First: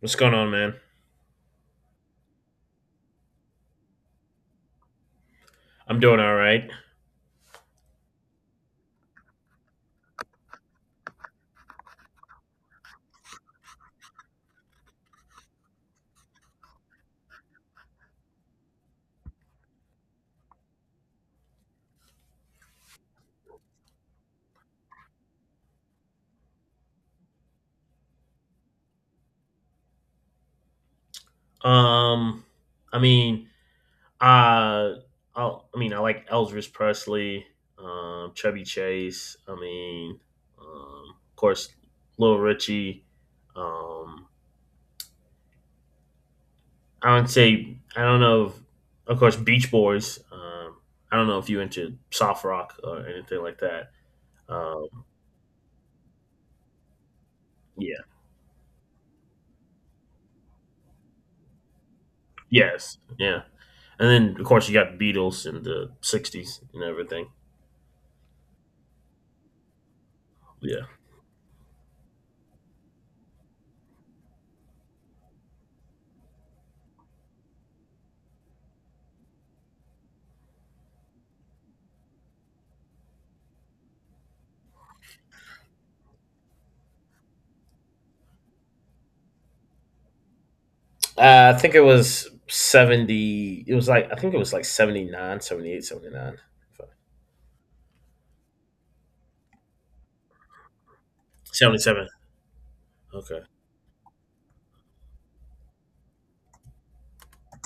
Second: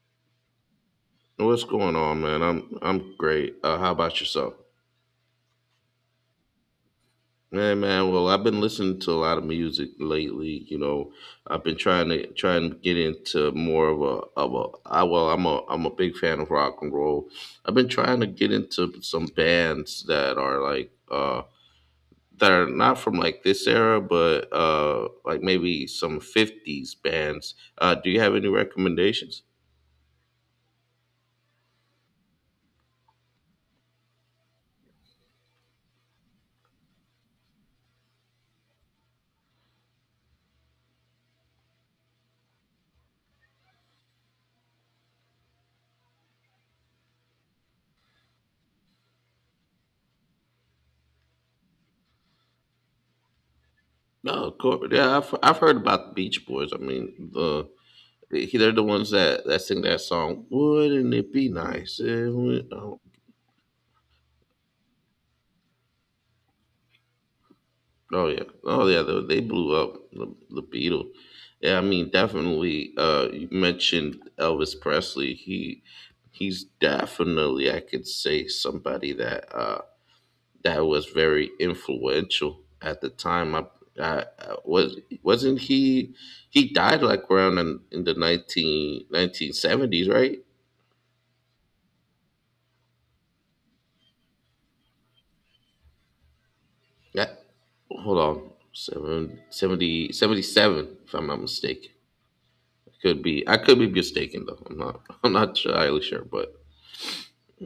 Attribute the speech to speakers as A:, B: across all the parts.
A: What's going on, man?
B: What's going on, man? I'm great. How about yourself?
A: I'm doing all right.
B: Hey, man. Well, I've been listening to a lot of music lately. You know, I've been trying to get into more of a. I Well, I'm a big fan of rock and roll. I've been trying to get into some bands that are like that are not from like this era, but like maybe some '50s bands. Do you have any recommendations?
A: Um, I mean, uh, I like Elvis Presley, Chevy Chase. Um, of course, Little Richie. Um, I would say I don't know. If, Of course, Beach Boys. I don't know if you into soft rock or anything like that.
B: No, of course.
A: Um,
B: Yeah, I've heard about the Beach Boys. I mean, the
A: yeah.
B: They're the ones that sing that song. Wouldn't it be nice? If we,
A: Yes.
B: oh,
A: Yeah. And then, of course, you got the Beatles in the '60s and everything.
B: oh yeah, oh yeah. They blew up the
A: Yeah.
B: Beatles. Yeah, I mean definitely. You mentioned Elvis Presley. He's definitely I could say somebody that that was very influential at the time. I was wasn't he died like around in the nineteen seventies, right?
A: I think it was 70. It was like, I think it was like 79, 78,
B: Yeah, hold on, seven, 70, 77, if I'm not
A: 79.
B: mistaken.
A: 77. Okay.
B: I could be mistaken though. I'm not, I'm not entirely sure, but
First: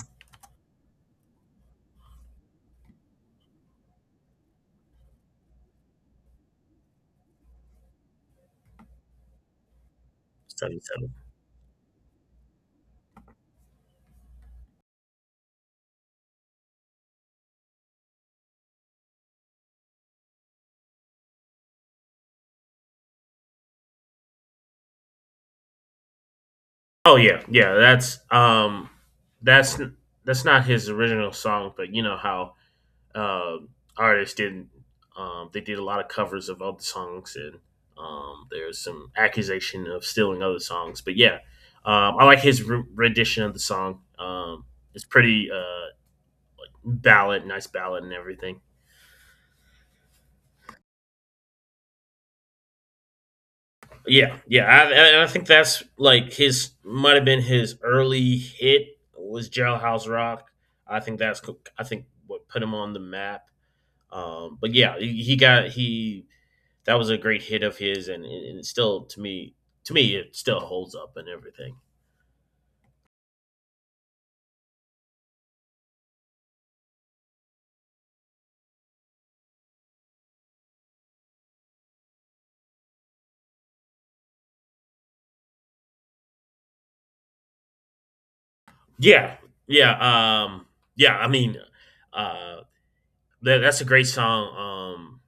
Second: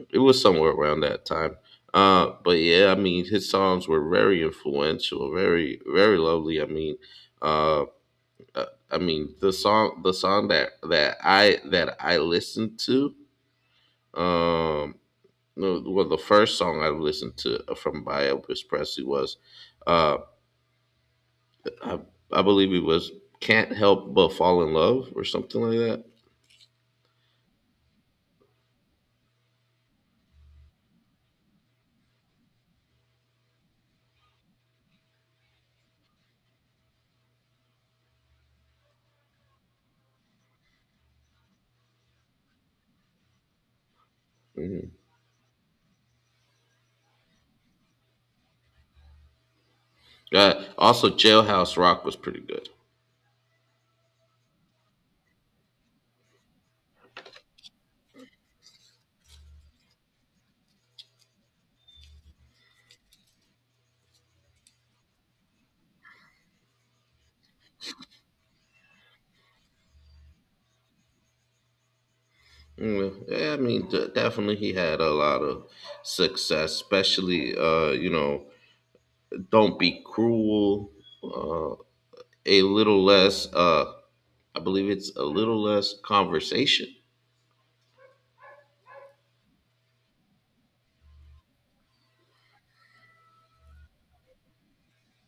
B: it was somewhere around that time. But yeah, I mean, his songs were very influential, very, very lovely. Uh, uh, I mean, the song, the song that
A: 77.
B: that I that I listened to, um, no, well, the first song I listened to from by Elvis Presley was. uh. I, I believe it was Can't Help But Fall in Love or something like that.
A: Oh yeah. Yeah, that's that's not his original song, but you know how uh, artists did they did a lot of covers of other songs and there's some accusation of stealing other songs, but yeah. I like his rendition of the song.
B: Mhm.
A: It's pretty nice ballad and everything.
B: Also, Jailhouse Rock was pretty good.
A: And I think that's like his might have been his early hit was Jailhouse Rock. I think I think what put him on the map. But yeah, he got he that was a great hit of his, and, it still to me it still holds up and everything.
B: Yeah, yeah, I mean, definitely he had a lot of success, especially, you know, don't be cruel, uh, a little less, I believe it's a little less conversation.
A: Yeah, yeah, um, yeah. I mean, uh, that's a great song.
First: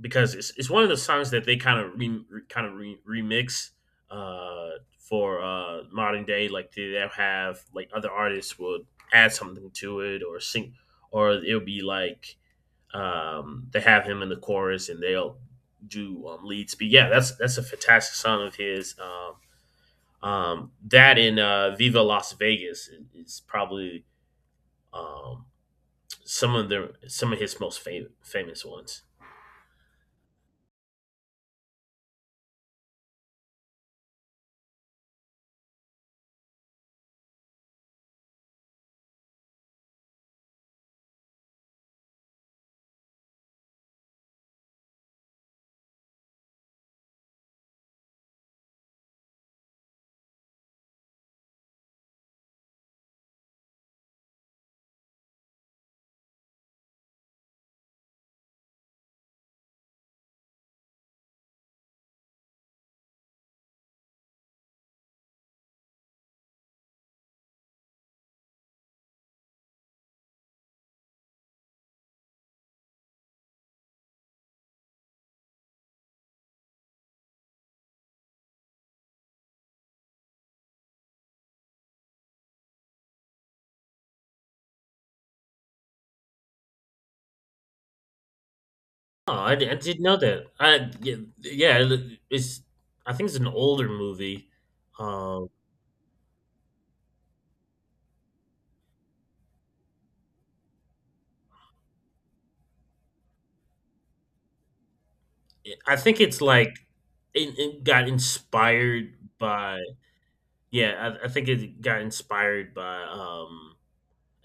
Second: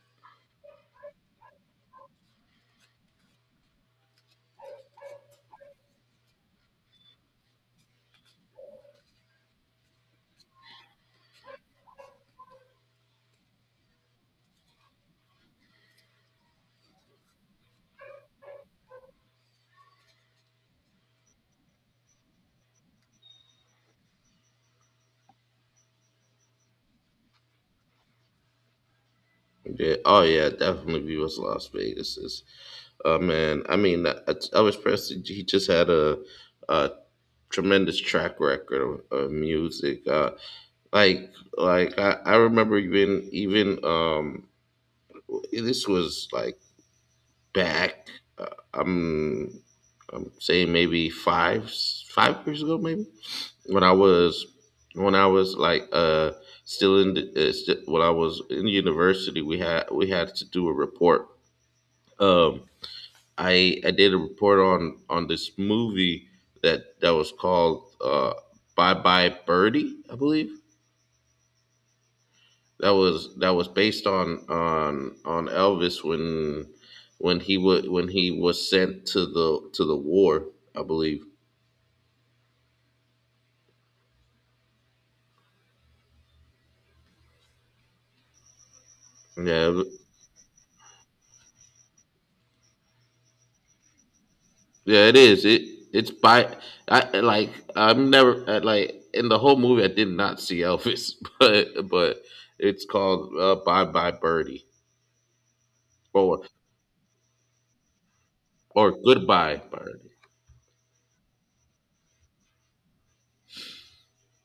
A: Because it's one of the songs that they kind of remix for modern day. Like they have like other artists will add something to it or sing, or it'll be like they have him in the chorus and they'll do lead speed. Yeah, that's a fantastic song of his. That in Viva Las Vegas is probably um, some of his most famous ones.
B: Yeah. Oh yeah, definitely be was Las Vegas is, man, I mean, Elvis Presley, he just had a tremendous track record of music, like I remember even even this was like back, uh, i'm I'm saying maybe five years ago, maybe when I was when I was like still in the, when I was in university, we had to do a report, um I did a report on this movie that was called Bye Bye Birdie, I believe, that was based on Elvis, when he would when he was sent to the war, I believe.
A: Oh,
B: Yeah.
A: I didn't know that. I yeah, yeah, it- It's, I think it's an older movie.
B: Yeah, it is.
A: Um,
B: It it's by I like I'm never, like in the whole movie I did not see Elvis, but it's called, Bye Bye Birdie
A: I think it's
B: or
A: like It got inspired
B: Goodbye
A: by
B: Birdie.
A: yeah. I think it got inspired by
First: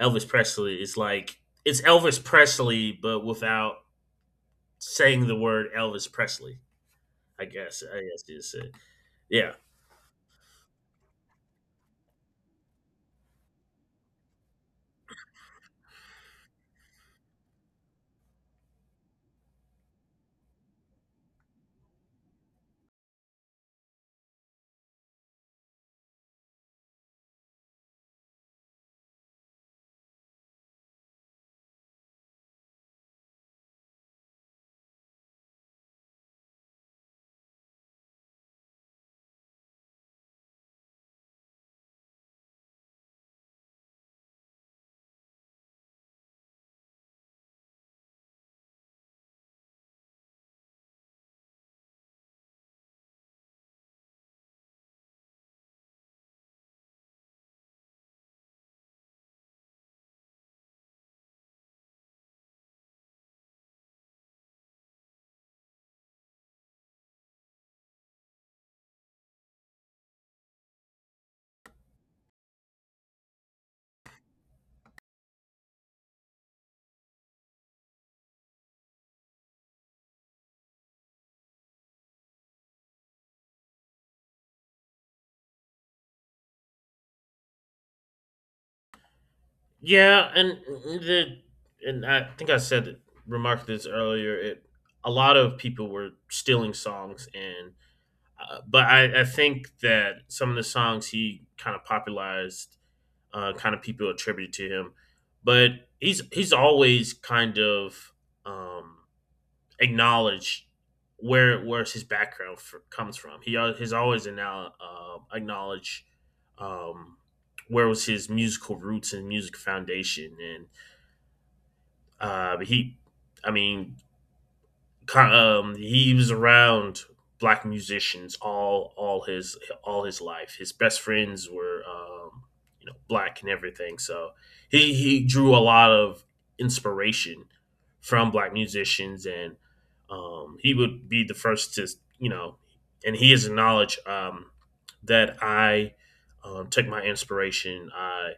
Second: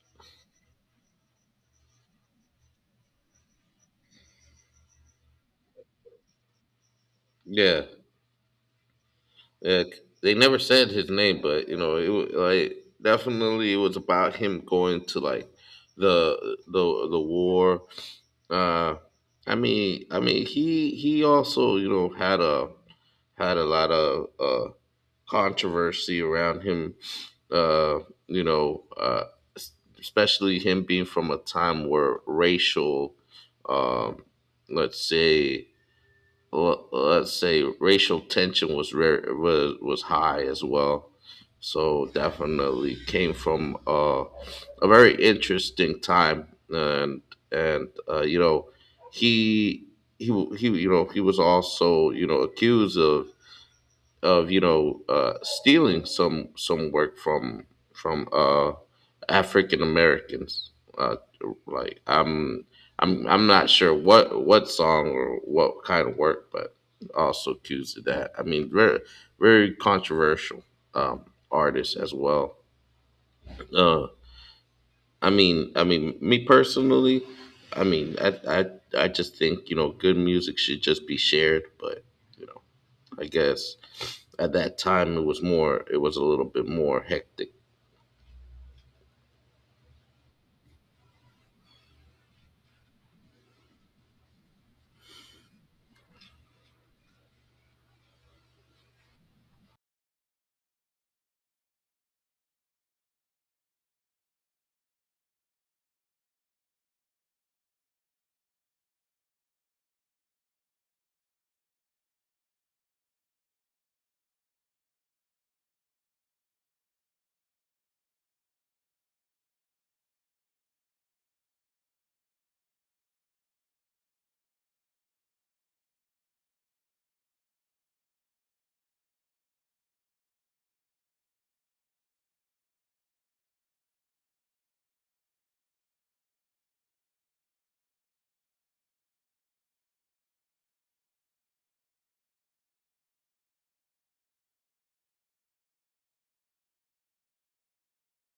A: Elvis Presley, is like it's Elvis Presley, but without saying the word Elvis Presley.
B: Yeah,
A: I guess you said yeah,
B: yeah. They never said his name, but you know, it like definitely it was about him going to like the war. Uh, I mean, he also you know had a had a lot of controversy around him, uh, you know, s- especially him being from a time where racial, um, let's say, let's say racial tension was rare, was high as well. So definitely came from, a very interesting time, and, you know, he he he you know he was also you know accused of you know, stealing some work from, African Americans. Uh, like I'm not sure what song or what kind of work, but also accused of that. I mean, very very controversial, um, artist as well. Uh, I mean, me personally, I mean, I I just think you know good music should just be shared, but you know. I guess at that time it was more, it was a little bit more hectic.
A: yeah, the and I think I said it, remarked this earlier. It A lot of people were stealing songs and. I think that some of the songs he kind of popularized, kind of people attribute to him. But he's always kind of um, acknowledge where where's his background for, comes from. Has always now acknowledged um, where was his musical roots and music foundation, and he, I mean, co- he was around black musicians all his life. His best friends were you know, black and everything. So he drew a lot of inspiration from black musicians, and he would be the first to you know, and he has acknowledged that I take my inspiration. I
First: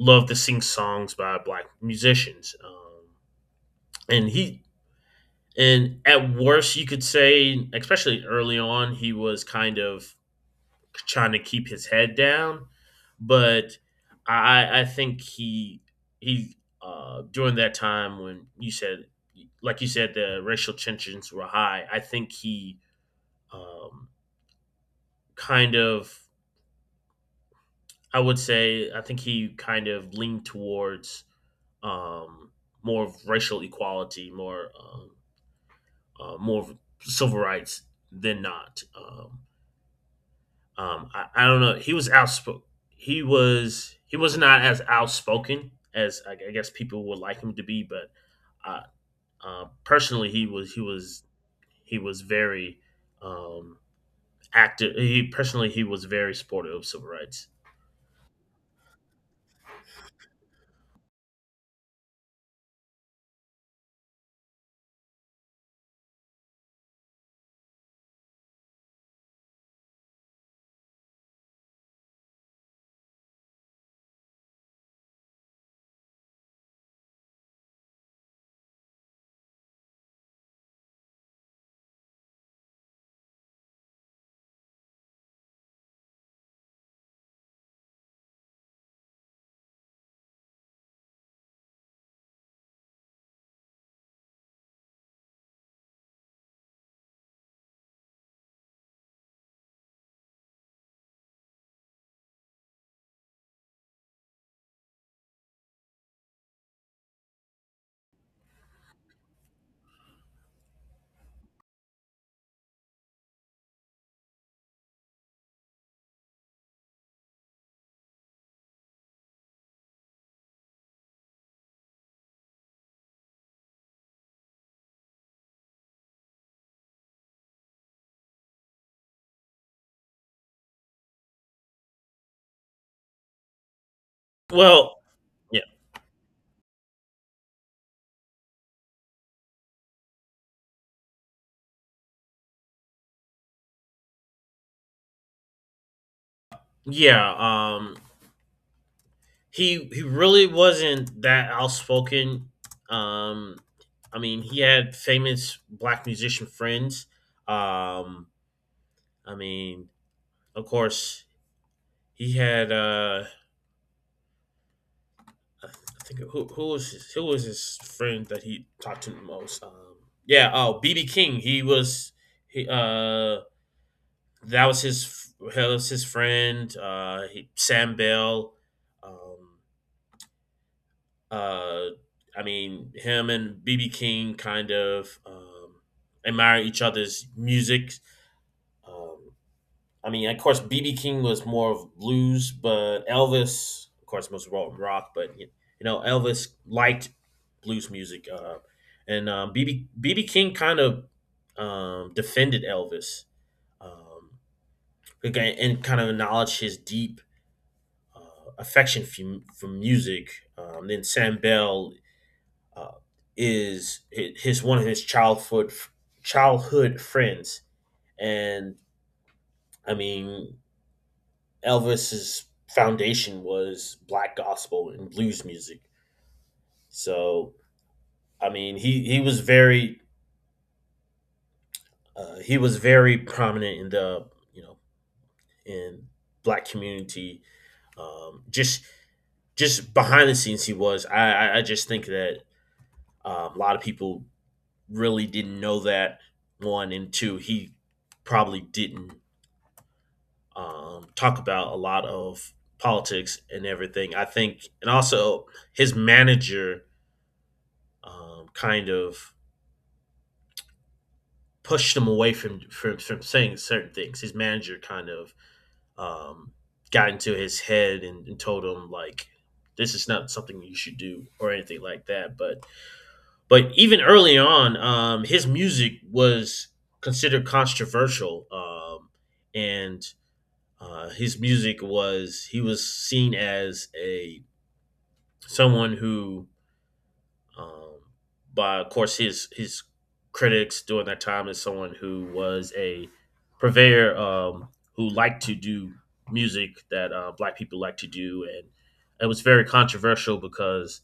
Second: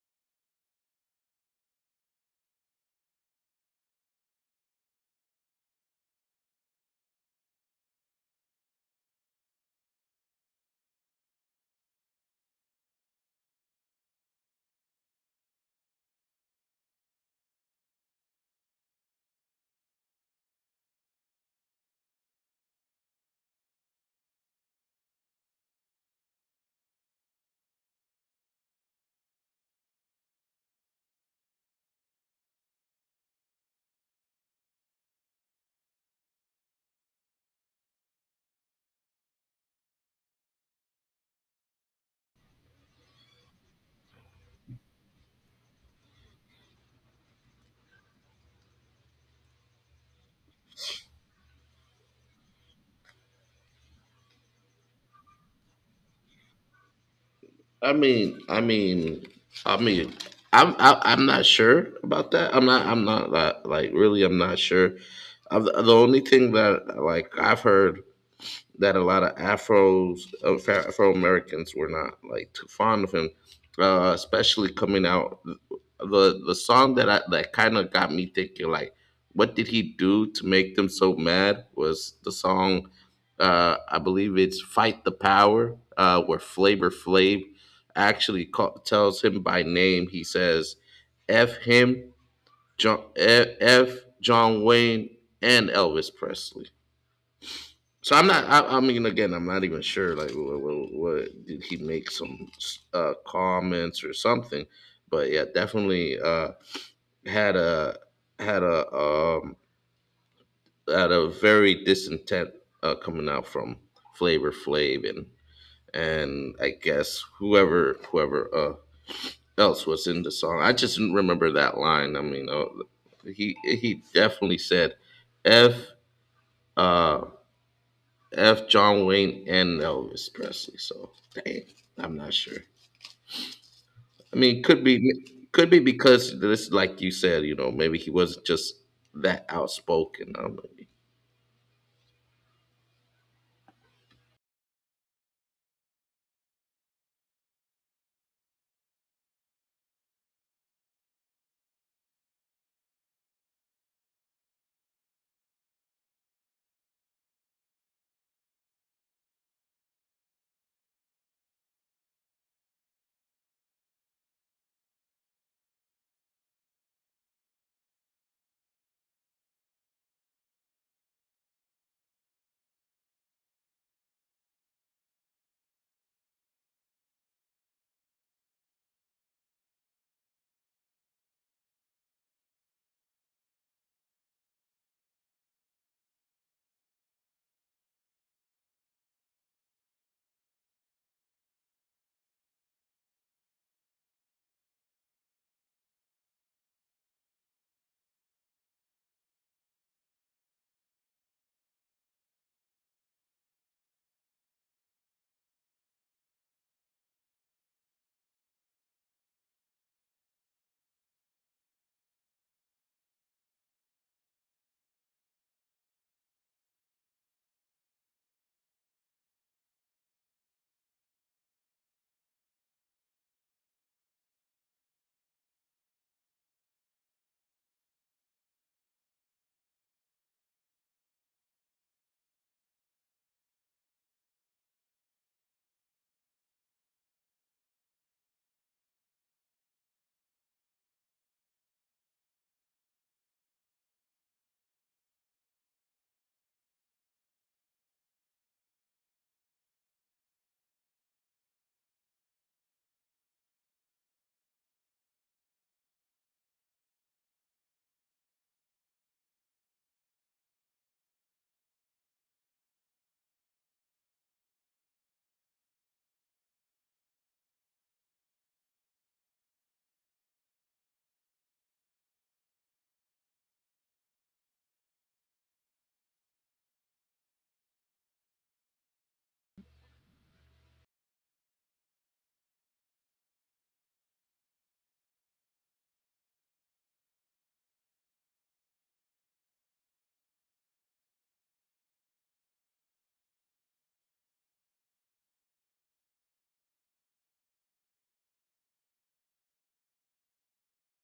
A: love to sing songs by black musicians. And he and at worst, you could say, especially early on, he was kind of trying to keep his head down. But I think he during that time when you said, the racial tensions were high. I think he um, kind of, I would say, I think he kind of leaned towards um, more of racial equality, more more of civil rights than not. I don't know. He was outspoken. He was not as outspoken as I guess people would like him to be, but uh, personally, he was very um, active. He personally, he was very supportive of civil rights.
B: I mean, I mean, I mean, I, I'm not sure about that. I'm not, I'm not, like really, I'm not sure. The only thing that like I've heard that a lot of Afros, Afro Americans were not like too fond of him, especially coming out. The song that I, that kind of got me thinking, like, what did he do to make them so mad? Was the song, I believe it's "Fight the Power," where Flavor Flav actually call, tells him by name. He says, "F him, John, F, F John Wayne, and Elvis Presley." So I'm not. I mean, again, I'm not even sure. Like, what did he make some, comments or something? But yeah, definitely, had a had a, had a very discontent, coming out from Flavor Flav and I guess whoever else was in the song. I just didn't remember that line. I mean, he definitely said, "F." Uh, F. John Wayne and Elvis Presley. So dang, I'm not sure. I mean, could
A: Well,
B: be,
A: yeah,
B: could be because this, like you said, you know, maybe he wasn't just that outspoken. I don't know.
A: yeah. He really wasn't that outspoken. Um, I mean, he had famous black musician friends. Um, I mean, of course, he had I think who was his friend that he talked to the most? Yeah, oh BB King. He was he That was his that was his friend. Sam Bell. Um, uh, I mean him and BB King kind of admire each other's music. Um, I mean, of course, BB King was more of blues, but Elvis, of course, most rock, but you know, Elvis liked blues music, and BB King kind of defended Elvis, um, again, and kind of acknowledged his deep affection for music. Then Sam Bell uh, is his one of his childhood friends, and I mean, Elvis's foundation was black gospel and blues music. So I mean, he was very prominent in the you know in black community. Um, just just behind the scenes, he was. I just think that a lot of people really didn't know that one and two. He probably didn't talk about a lot of politics and everything. I think, and also his manager kind of pushed him away from saying certain things. His manager kind of um, got into his head, and told him like this is not something you should do or anything like that. But even early on, his music was considered controversial, and his music was seen as a someone who Um, but of course, his critics during that time is someone who was a purveyor, who liked to do music that black people like to do, and it was very controversial because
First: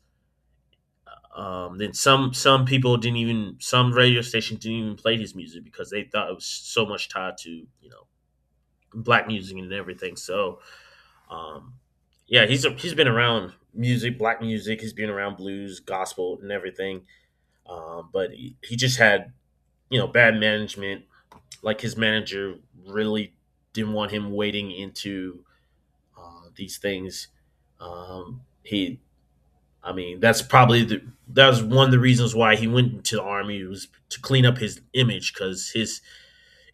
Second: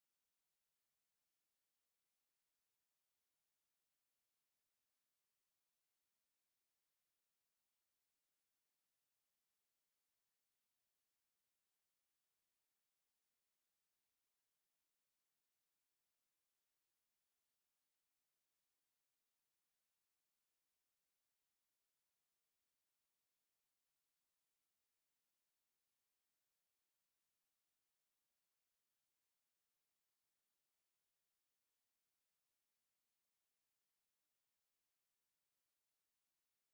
A: then some people didn't even, some radio stations didn't even play his music because they thought it was so much tied to you know, black music and everything. So um, yeah, he's been around music, black music. He's been around blues, gospel, and everything. But he just had, you know, bad management. Like his manager really didn't want him wading into these things. Um, he, I mean, that's probably that was one of the reasons why he went into the army, was to clean up his image, because his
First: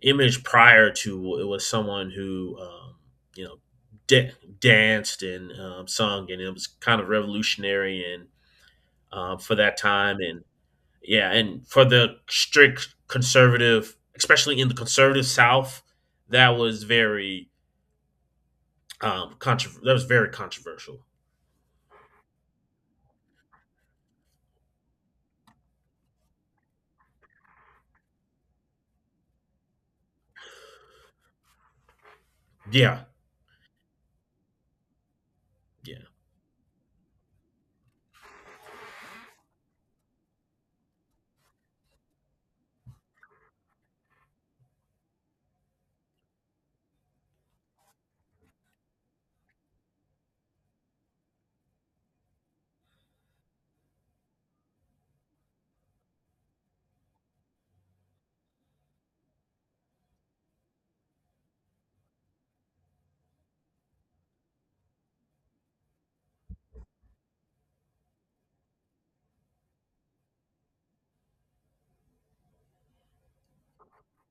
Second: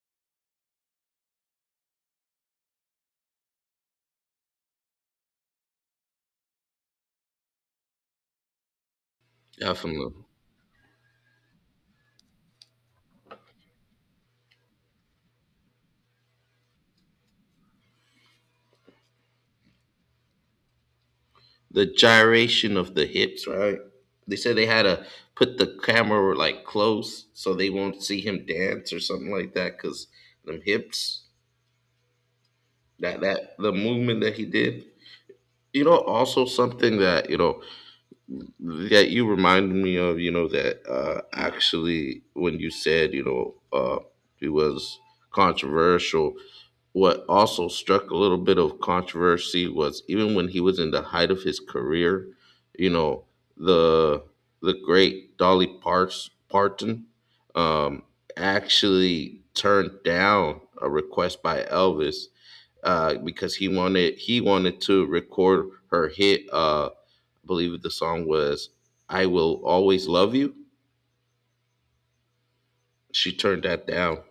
A: image prior to it was someone who, you know, da- danced and sung, and it was kind of revolutionary and for
B: Yeah,
A: that time, and yeah, and for the strict conservative, especially in the conservative South, that was very that was very controversial.
B: the gyration of the hips, right? They said they had to put the camera like close so they won't see him dance or something like that because them hips,
A: Yeah,
B: that the movement that he did. You know,
A: yeah.
B: also something that you know that you reminded me of, you know, that, actually when you said, you know, it was controversial, what also struck a little bit of controversy was even when he was in the height of his career, you know, the the great Dolly Parts Parton, um, actually turned down a request by Elvis, because he wanted to record her hit. I believe the song was "I Will Always Love You." She turned that down.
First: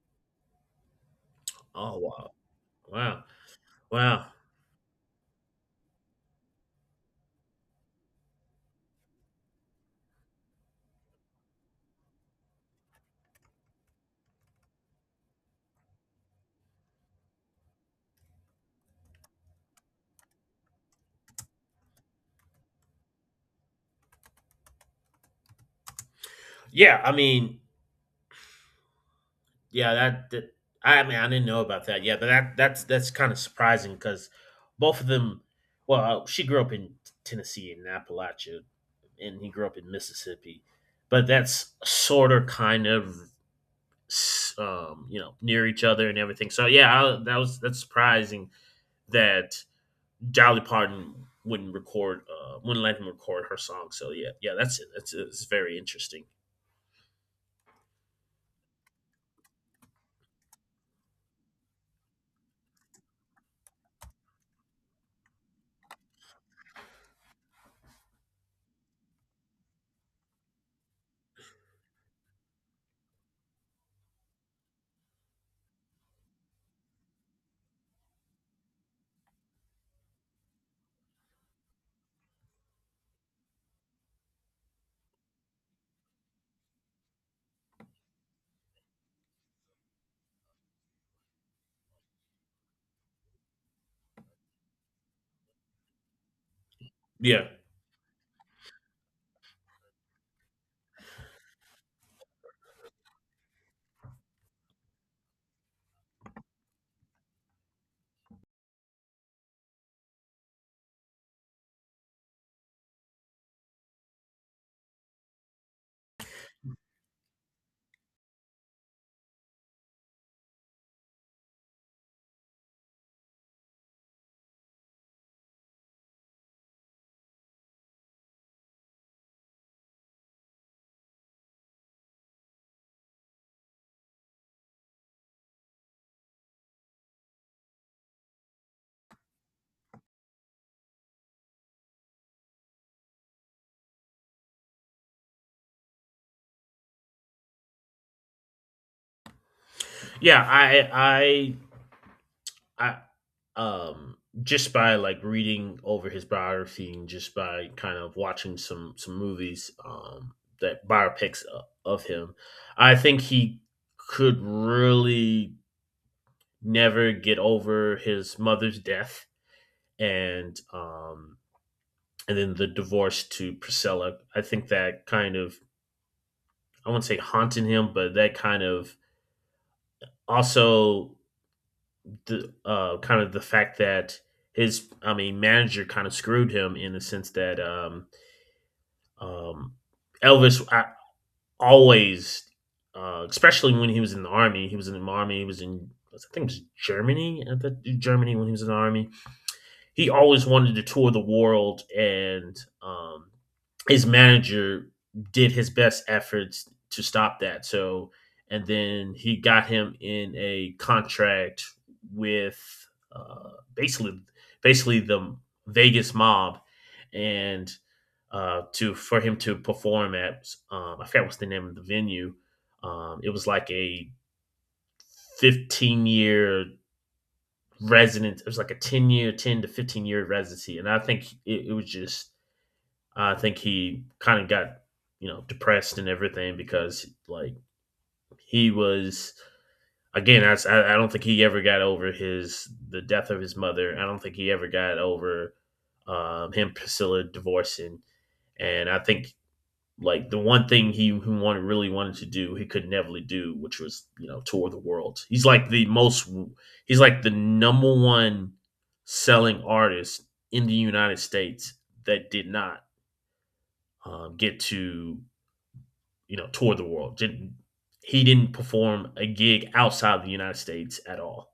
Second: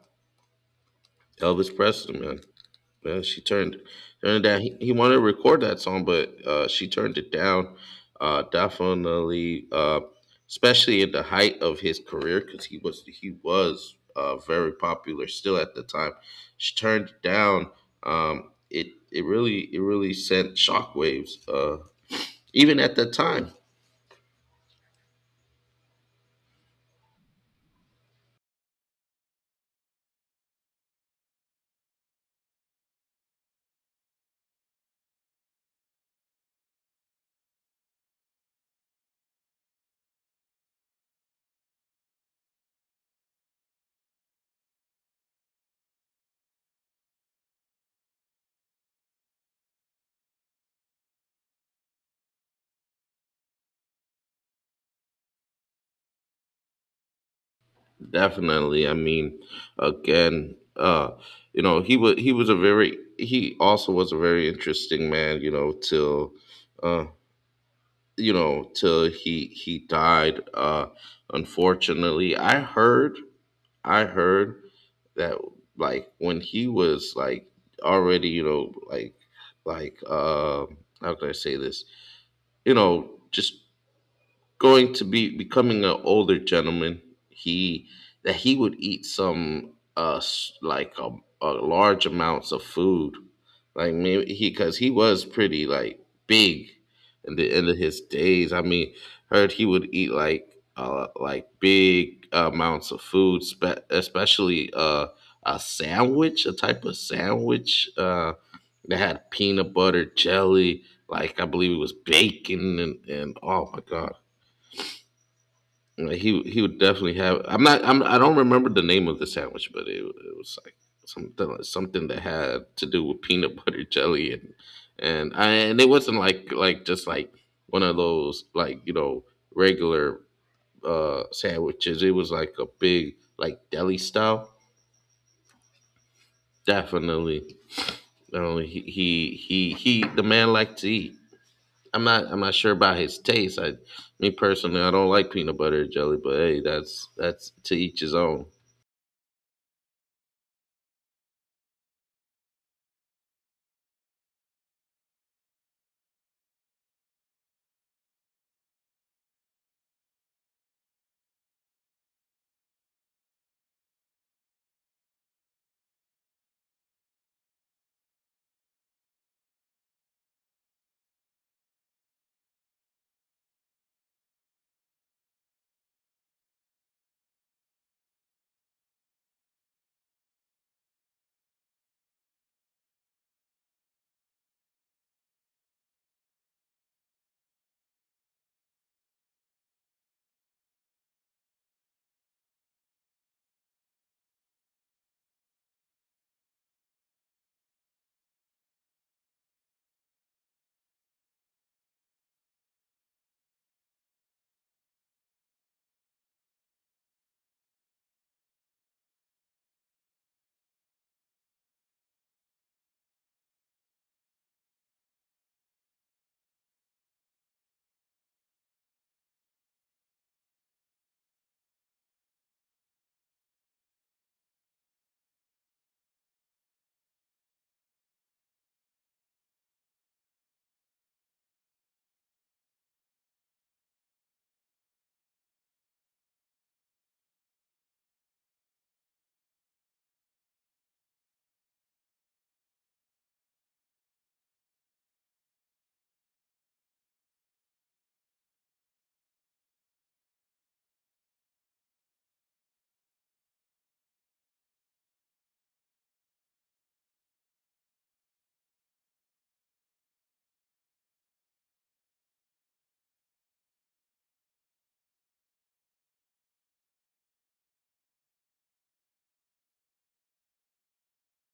B: Elvis
A: Oh
B: Presley,
A: wow,
B: man, man
A: wow,
B: she turned
A: wow.
B: turned it down. He wanted to record that song, but, she turned it down. Definitely, especially in the height of his career, because he was, very popular still at the time. She turned it down. It really sent shockwaves. Even at that time,
A: Yeah, I mean, yeah, that, that I mean, I didn't know about that. Yeah, but that's kind of surprising because both of them. Well, she grew up in Tennessee in Appalachia, and he grew up in Mississippi, but that's sort of kind of you know, near each other and everything. So yeah, that was, that's surprising that Dolly Parton wouldn't record, wouldn't let him record her song. So yeah, yeah, that's it. That's It's very interesting.
B: definitely, I mean, again, you know, he was a very, he also was a very interesting man, you know, till, uh you know, till he died, unfortunately. I heard I heard that like when he was like already, you know, like like uh how can I say this, you know, just going to be becoming an older gentleman. He that he would eat some, like a large amounts of food, like maybe he, because he was pretty like big in
A: Yeah,
B: the end of his days. I mean, heard he would eat like, like big amounts of food, especially a sandwich, a type of sandwich, that had peanut butter jelly. Like I believe it was bacon and, oh my god, he would definitely have. I'm not. I'm. I don't remember the name of the sandwich, but it was like something, like something that had to do with peanut butter jelly, and I, and it wasn't like just like one of those, like, you know, regular sandwiches. It was like a big, like deli style. Definitely. No, he. The man liked to eat. I'm not. I'm not sure about his taste. I, me personally, I don't like peanut butter and jelly, but hey, that's to each his own.
A: yeah, I, I, I, um, just by like reading over his biography, and just by kind of watching some movies, that biopics of him, I think he could really never get over his mother's death, and um, and then the divorce to Priscilla. I think that kind of, I wouldn't say haunting him, but that kind of also the kind of the fact that his I mean manager kind of screwed him in the sense that um, Elvis I, always, especially when he was in the army, he was in the army, he was in I think it was Germany, I think Germany when he was in the army, he always wanted to tour the world, and his manager did his best efforts to stop that. So, and then he got him in a contract with basically the Vegas mob, and to for him to perform at I forget what's the name of the venue. It was like a 15-year resident. It was like a 10 year, 10 to 15 year residency, and I think it was just. I think he kind of got you know depressed and everything because like he was, I don't think he ever got over his the death of his mother. I don't think he ever got over him Priscilla divorcing, and I think like the one thing he who wanted really wanted to do he could never really do, which was you know tour the world. He's like the number one selling artist in the United States that did not get to you know tour the world. Didn't perform a gig outside the United States at all.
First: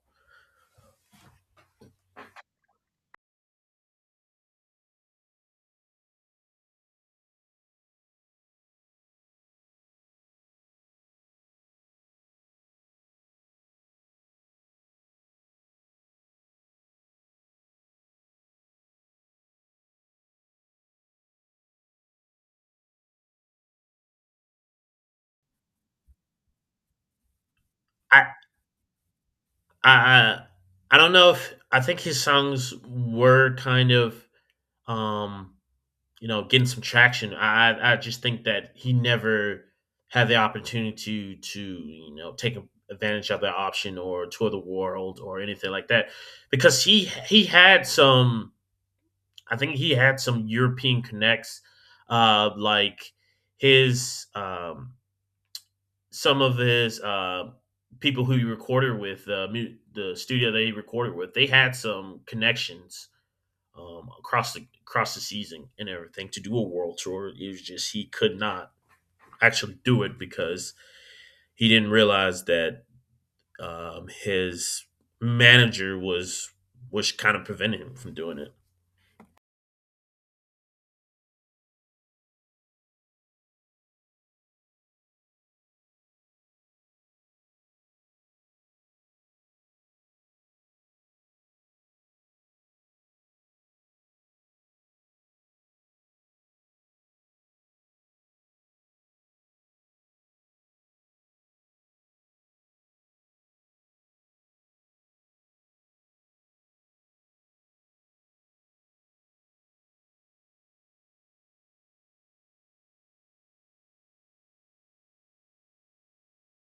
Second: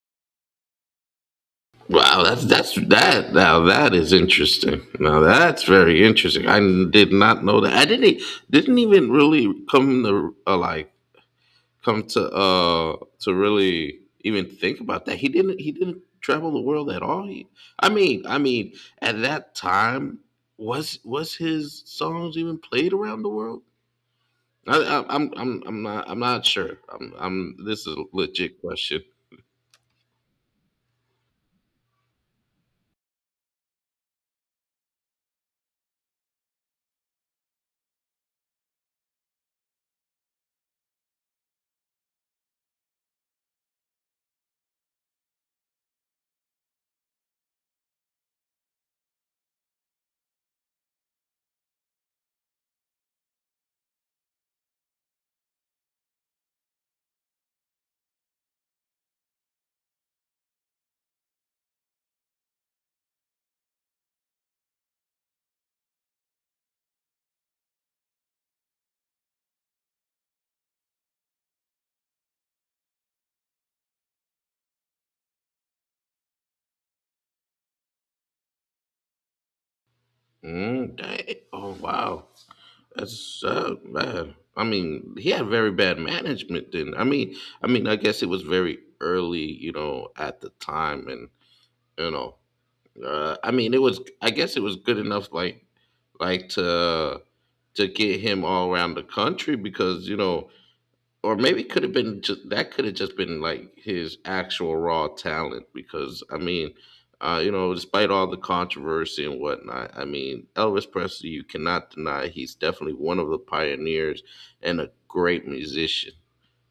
B: Wow, that's that, now that is interesting. Now that's very interesting. I did not know that. I didn't e, didn't even really come to, like come to really even think about that. He didn't, he didn't travel the world at all. He, I mean, at that time, was his songs even played around the world? I, I'm not, I'm not sure. I'm, this is a
A: i
B: legit question.
A: i i don't know. If i think his songs were kind of um you know, getting some traction. I just think that he never had the opportunity to to take advantage of that option or tour the world or anything like that because he had some, I think he had some European connects, like his some of his people who he recorded with, the studio they recorded with, they had some connections across the season and everything to do a world tour. It was just he could not actually do it because he didn't realize that his manager was, kind of preventing him from doing it.
B: Mm, dang. Oh wow. That's, bad. I mean, he had very bad management then. I mean, I mean, I guess it was very early, you know, at the time, and you know, I mean, it was. I guess it was good enough, like to get him all around the country, because you know, or maybe it could have been just, that could have just been like his actual raw talent, because I mean, you know, despite all the controversy and whatnot, I mean, Elvis Presley, you cannot deny he's definitely one of the pioneers and a great musician.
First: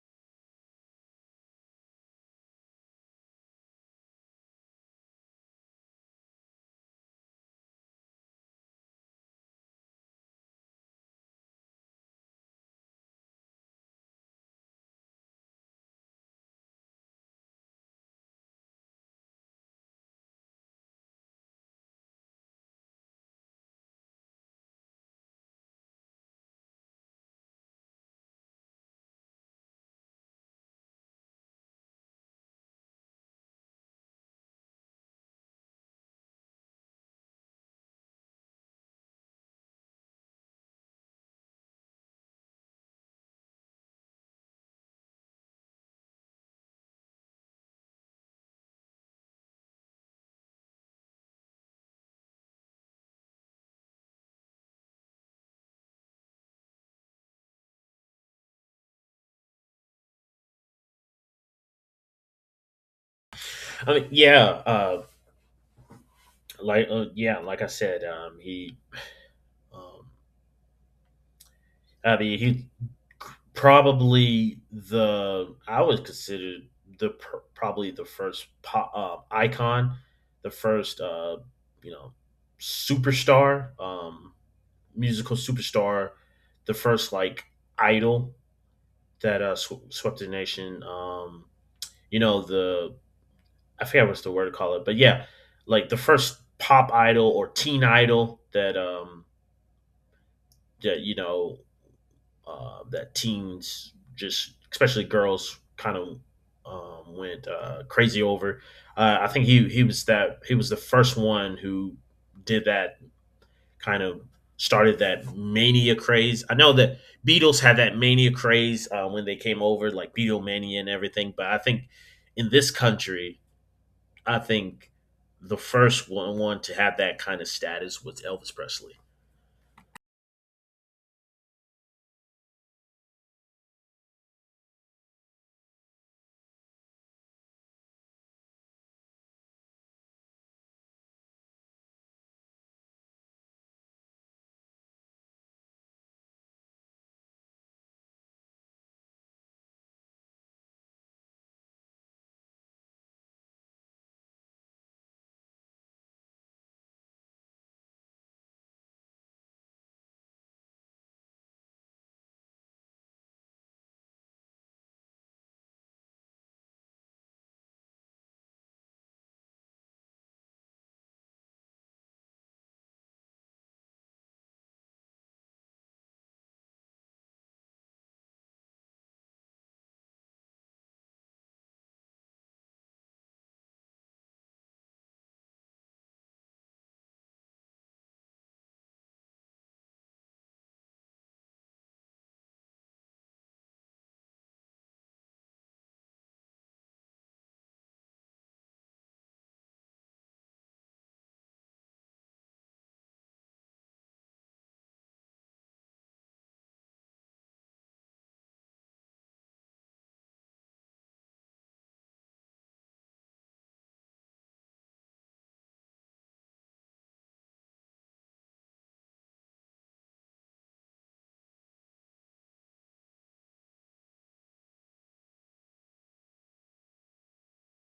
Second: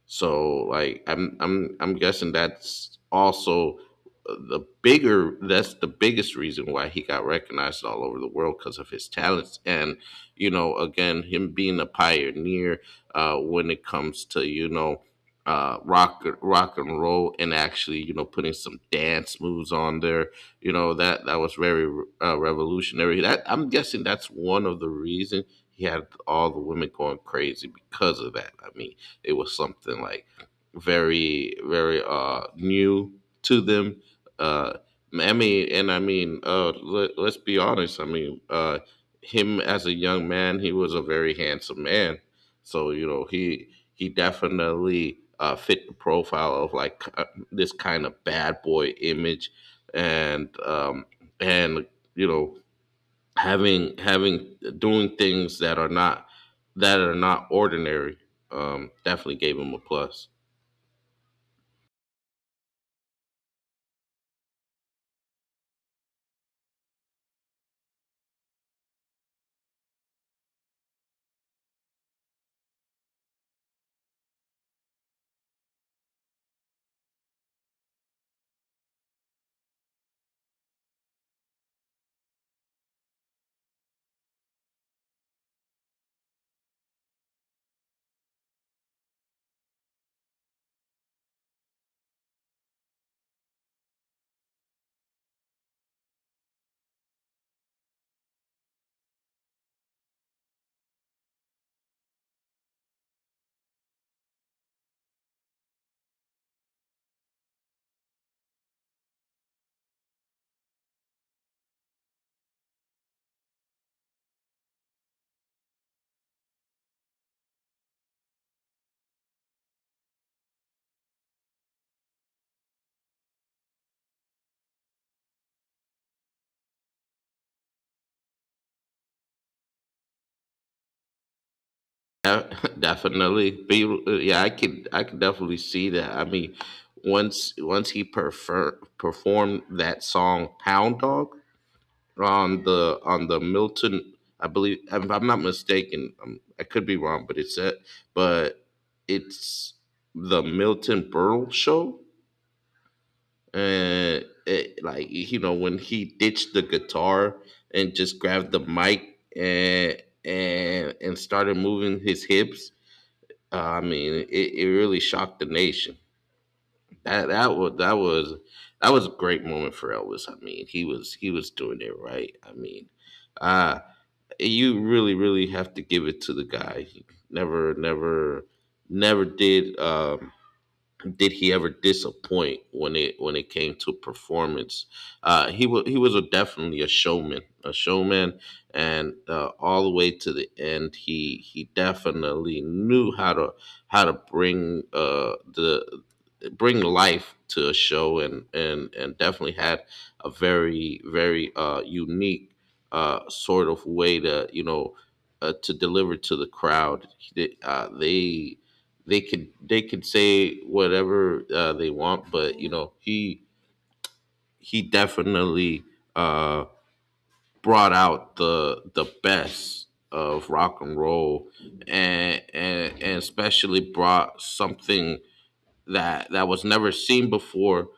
B: So I'm guessing that's also the bigger that's the biggest reason why he got recognized all over the world because of his talents and you know, again, him being a pioneer when it comes to, you know, rock and roll, and actually, you know, putting some dance moves on there. You know, that was very, revolutionary. That, I'm guessing, that's one of the reasons he had all the women going crazy because of that. I mean, it was something like very, very new to them. Uh I mean and I mean let, let's be honest. I mean, him as a young man, he was a very handsome man. So, you know, he definitely fit the profile of like, this kind of bad boy image. And um and you know having having doing things that are not ordinary definitely gave him a plus.
A: I mean, yeah, like yeah, like I said, he. Um, I mean, he probably the I would consider probably the first pop, icon, the first you know superstar, musical superstar, the first like idol that swept the nation. You know, the I forget what's the word to call it, but yeah, like the first pop idol or teen idol that that you know, that teens just, especially girls, kind of went crazy over. I think he was that he was the first one who did that, kind of started that mania craze. I know that Beatles had that mania craze when they came over, like Beatlemania and everything. But I think in this country, I think the first one, one to have that kind of status was Elvis Presley.
B: Yeah, definitely yeah, I could definitely see that. I mean, once he performed that song Hound Dog on the Milton, I believe, if I'm not mistaken, I could be wrong, but it's the Milton Berle show. Like, you know, when he ditched the guitar and just grabbed the mic and and started moving his hips. I mean, it really shocked the nation. That that was that was that was a great moment for Elvis. I mean, he was doing it right. I mean, uh you really, really have to give it to the guy. He never never never did, did he ever disappoint when it came to performance? He was a, definitely a showman, and all the way to the end, he definitely knew how to bring, the bring life to a show, and definitely had a very, very, unique sort of way to, you know, to deliver to the crowd. They could say whatever, they want, but you know, he definitely uh, brought out the best of rock and roll, and especially brought something that was never seen before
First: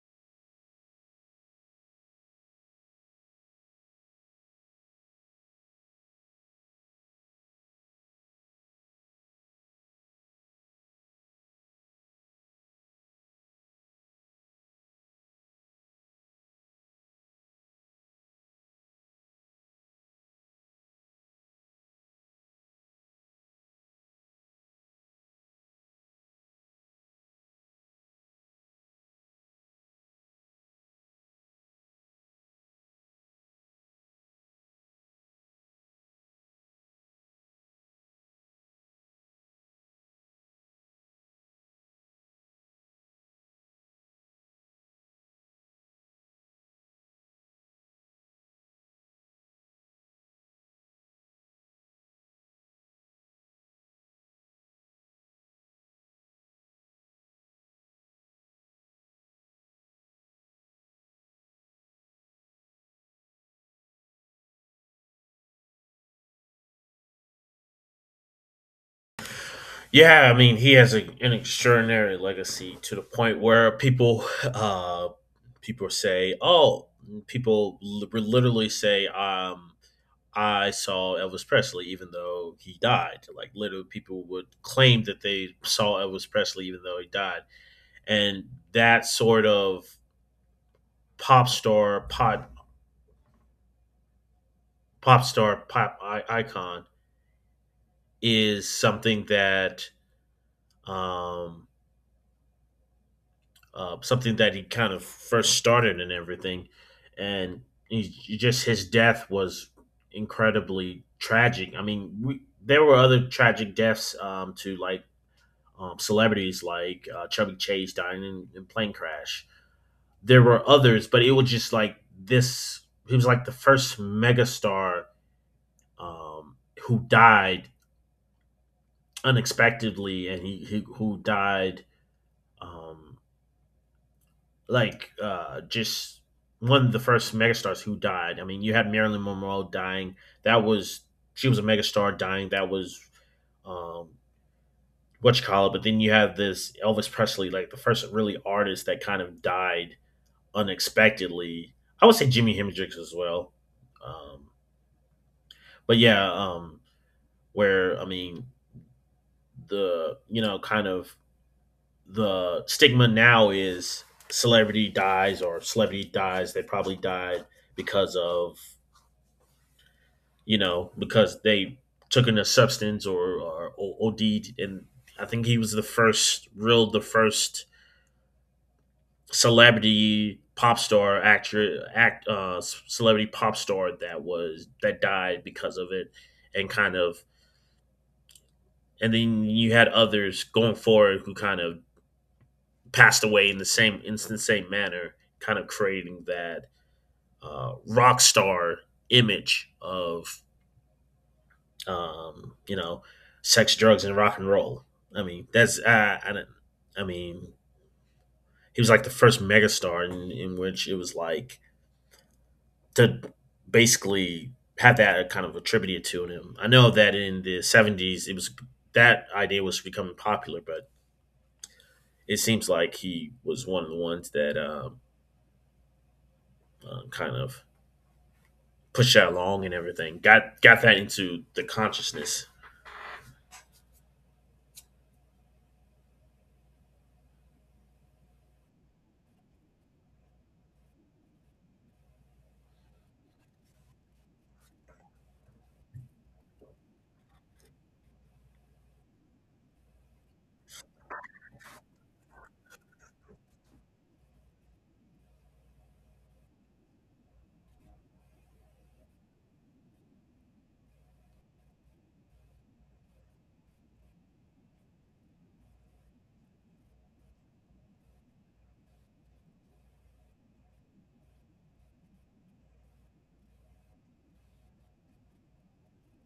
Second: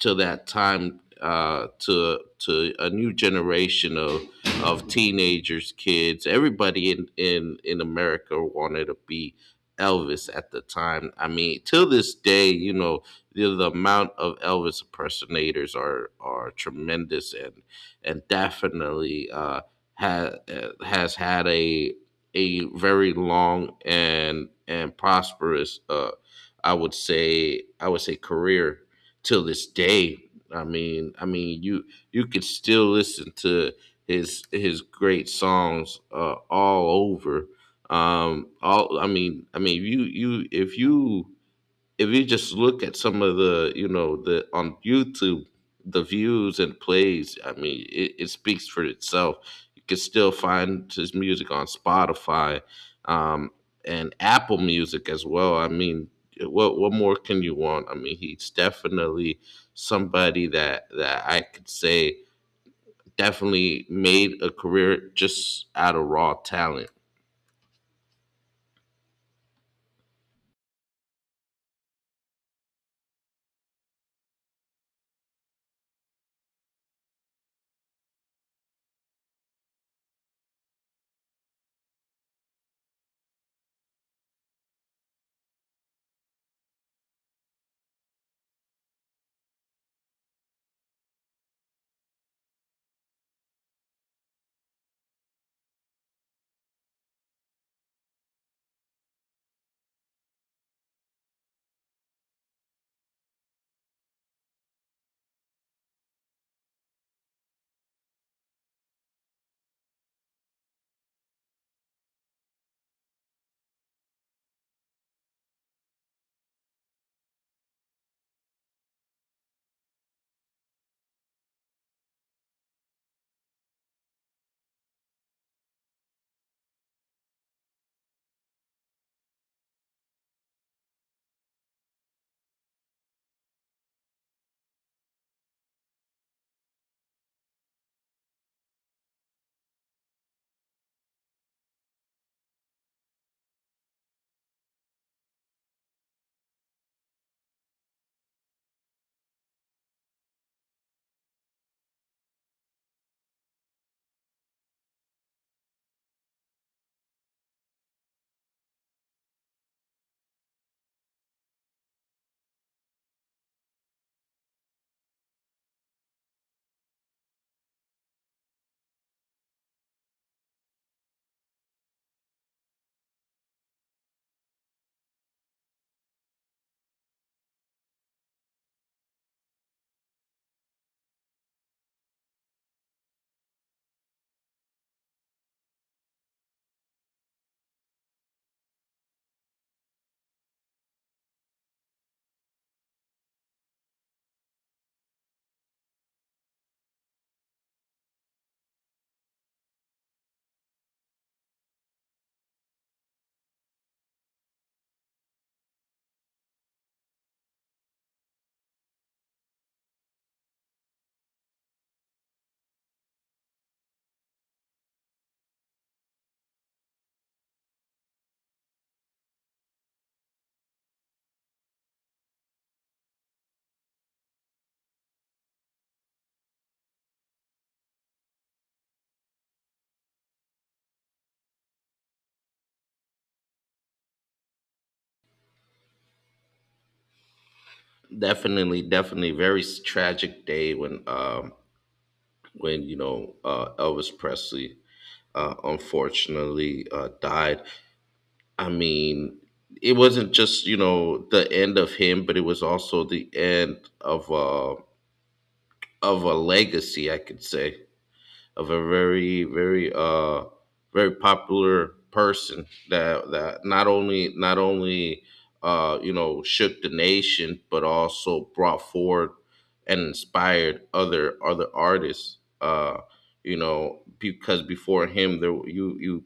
B: to that time, to to a new generation of teenagers, kids. Everybody in America wanted to be Elvis at the time. I mean, till this day, you know, the amount of Elvis impersonators are tremendous, and definitely, has had a very long and prosperous, I would say, career till this day. I mean, I mean, you could still listen to his great songs, all over. All I mean you you if you just look at some of the, you know, the on YouTube, the views and plays, I mean, it speaks for itself. You can still find his music on Spotify, um, and Apple Music as well. I mean, what more can you want? I mean, he's definitely somebody that I could say definitely made a career just out of raw talent.
A: Yeah, I mean, he has a, an extraordinary legacy to the point where people people say, "Oh, literally say, I saw Elvis Presley, even though he died." Like, literally, people would claim that they saw Elvis Presley, even though he died, and that sort of pop star, pop star, icon is um, something that he kind of first started and everything. And he just his death was incredibly tragic. I mean, we, there were other tragic deaths to like celebrities like Chubby Chase dying in plane crash. There were others, but it was just like this. He was like the first megastar um, who died unexpectedly, and he who died um, just one of the first megastars who died. I mean, you had Marilyn Monroe dying. That was, she was a megastar dying. That was um what you call it. But then you have this Elvis Presley, like the first really artist that kind of died unexpectedly. I would say Jimi Hendrix as well. Um, but yeah, where I mean the you know kind of the stigma now is celebrity dies or celebrity dies. They probably died because of, you know, because they took in a substance or, OD'd. And I think he was the first real the first celebrity pop star actor act celebrity pop star that was that died because of it, and kind of, and then you had others going forward who kind of passed away in the same, in the same manner, kind of creating that rock star image of you know, sex, drugs, and rock and roll. I mean, that's I, don't- I mean, he was like the first megastar in which it was like to basically have that kind of attributed to him. I know that in the 70s, it was, that idea was becoming popular, but it seems like he was one of the ones that kind of pushed that along and everything. Got that into the consciousness.
B: Definitely, very tragic day when, when you know, Elvis Presley, unfortunately, died. I mean, it wasn't just, you know, the end of him, but it was also the end of a legacy, I could say. Of a very, very popular person that not only, uh, you know, shook the nation, but also brought forward and inspired other artists. You know, because before him, there you you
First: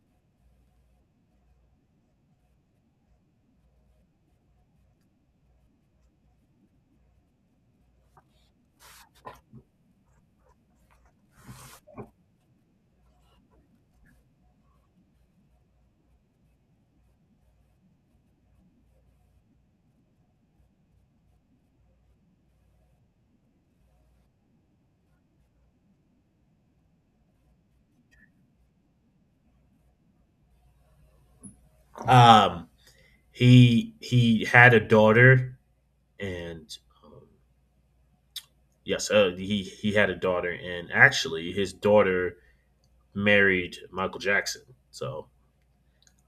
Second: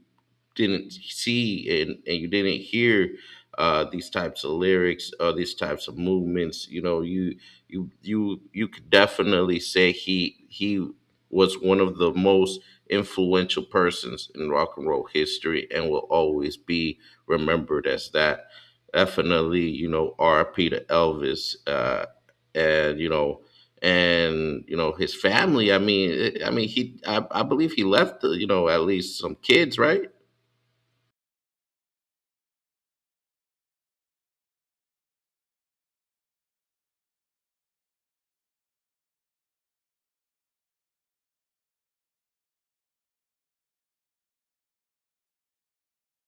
B: didn't see, and you didn't hear, these types of lyrics or these types of movements. You know, you you could definitely say he was one of the most influential persons in rock and roll history, and will always be remembered as that. Definitely, you know, R.P. to Elvis, and you know, and you know, his family. I mean, I believe he left, you know, at least some kids, right?
A: Um, he had a daughter, and um, yes, he had a daughter, and actually, his daughter married Michael Jackson. So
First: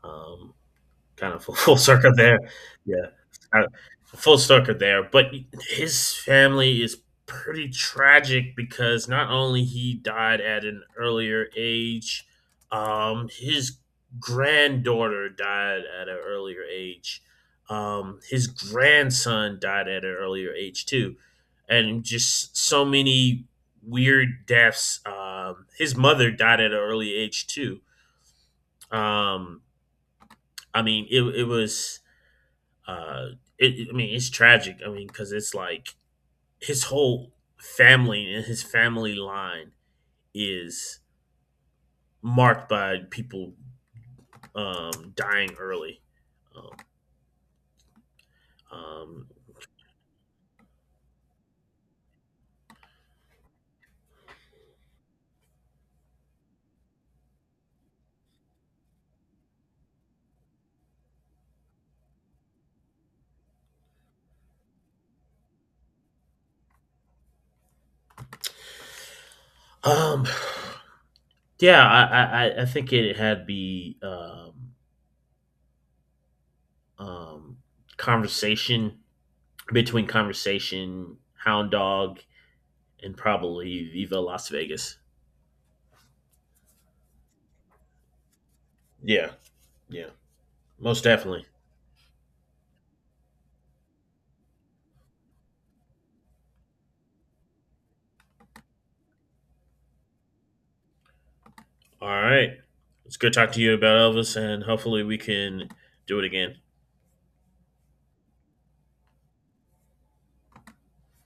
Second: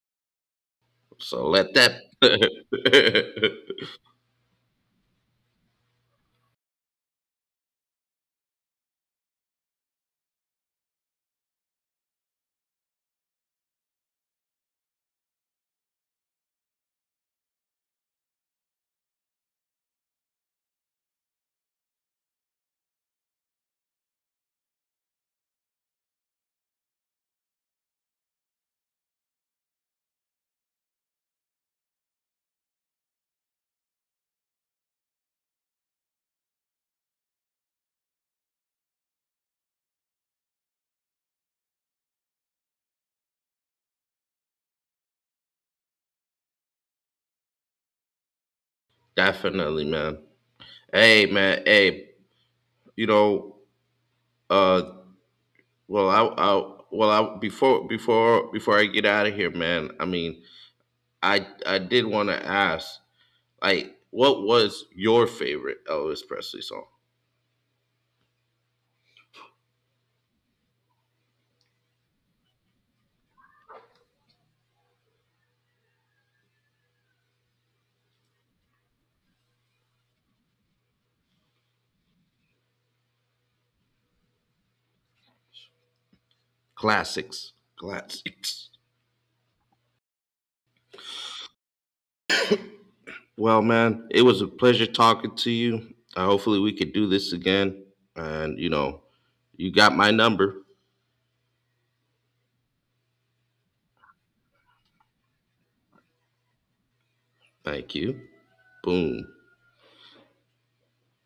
A: um, kind of
B: So
A: full,
B: let
A: full
B: that
A: circle there. Yeah. Uh, full circle there. But his family is pretty tragic because not only he died at an earlier age, his granddaughter died at an earlier age. His grandson died at an earlier age too, and just so many weird deaths. His mother died at an early age too. Um, I mean, it was uh it, I mean it's tragic, I mean because it's like his whole family and his family line is marked by people dying early. um,
B: definitely, man. Hey, man. Hey, you know, uh, well, I, before I get out of here, man. I mean, I did want to ask, like, what was your favorite Elvis Presley song?
A: um, um, yeah, I think it had the um conversation between, conversation, hound dog and probably viva las vegas.
B: Classics, classics.
A: Yeah, yeah, most definitely.
B: Well, man, it was a pleasure talking to you. Hopefully, we could do this again. And you know, you got my number.
A: All right. It's good talking to you about Elvis, and hopefully we can do it again.
B: Thank you. Boom.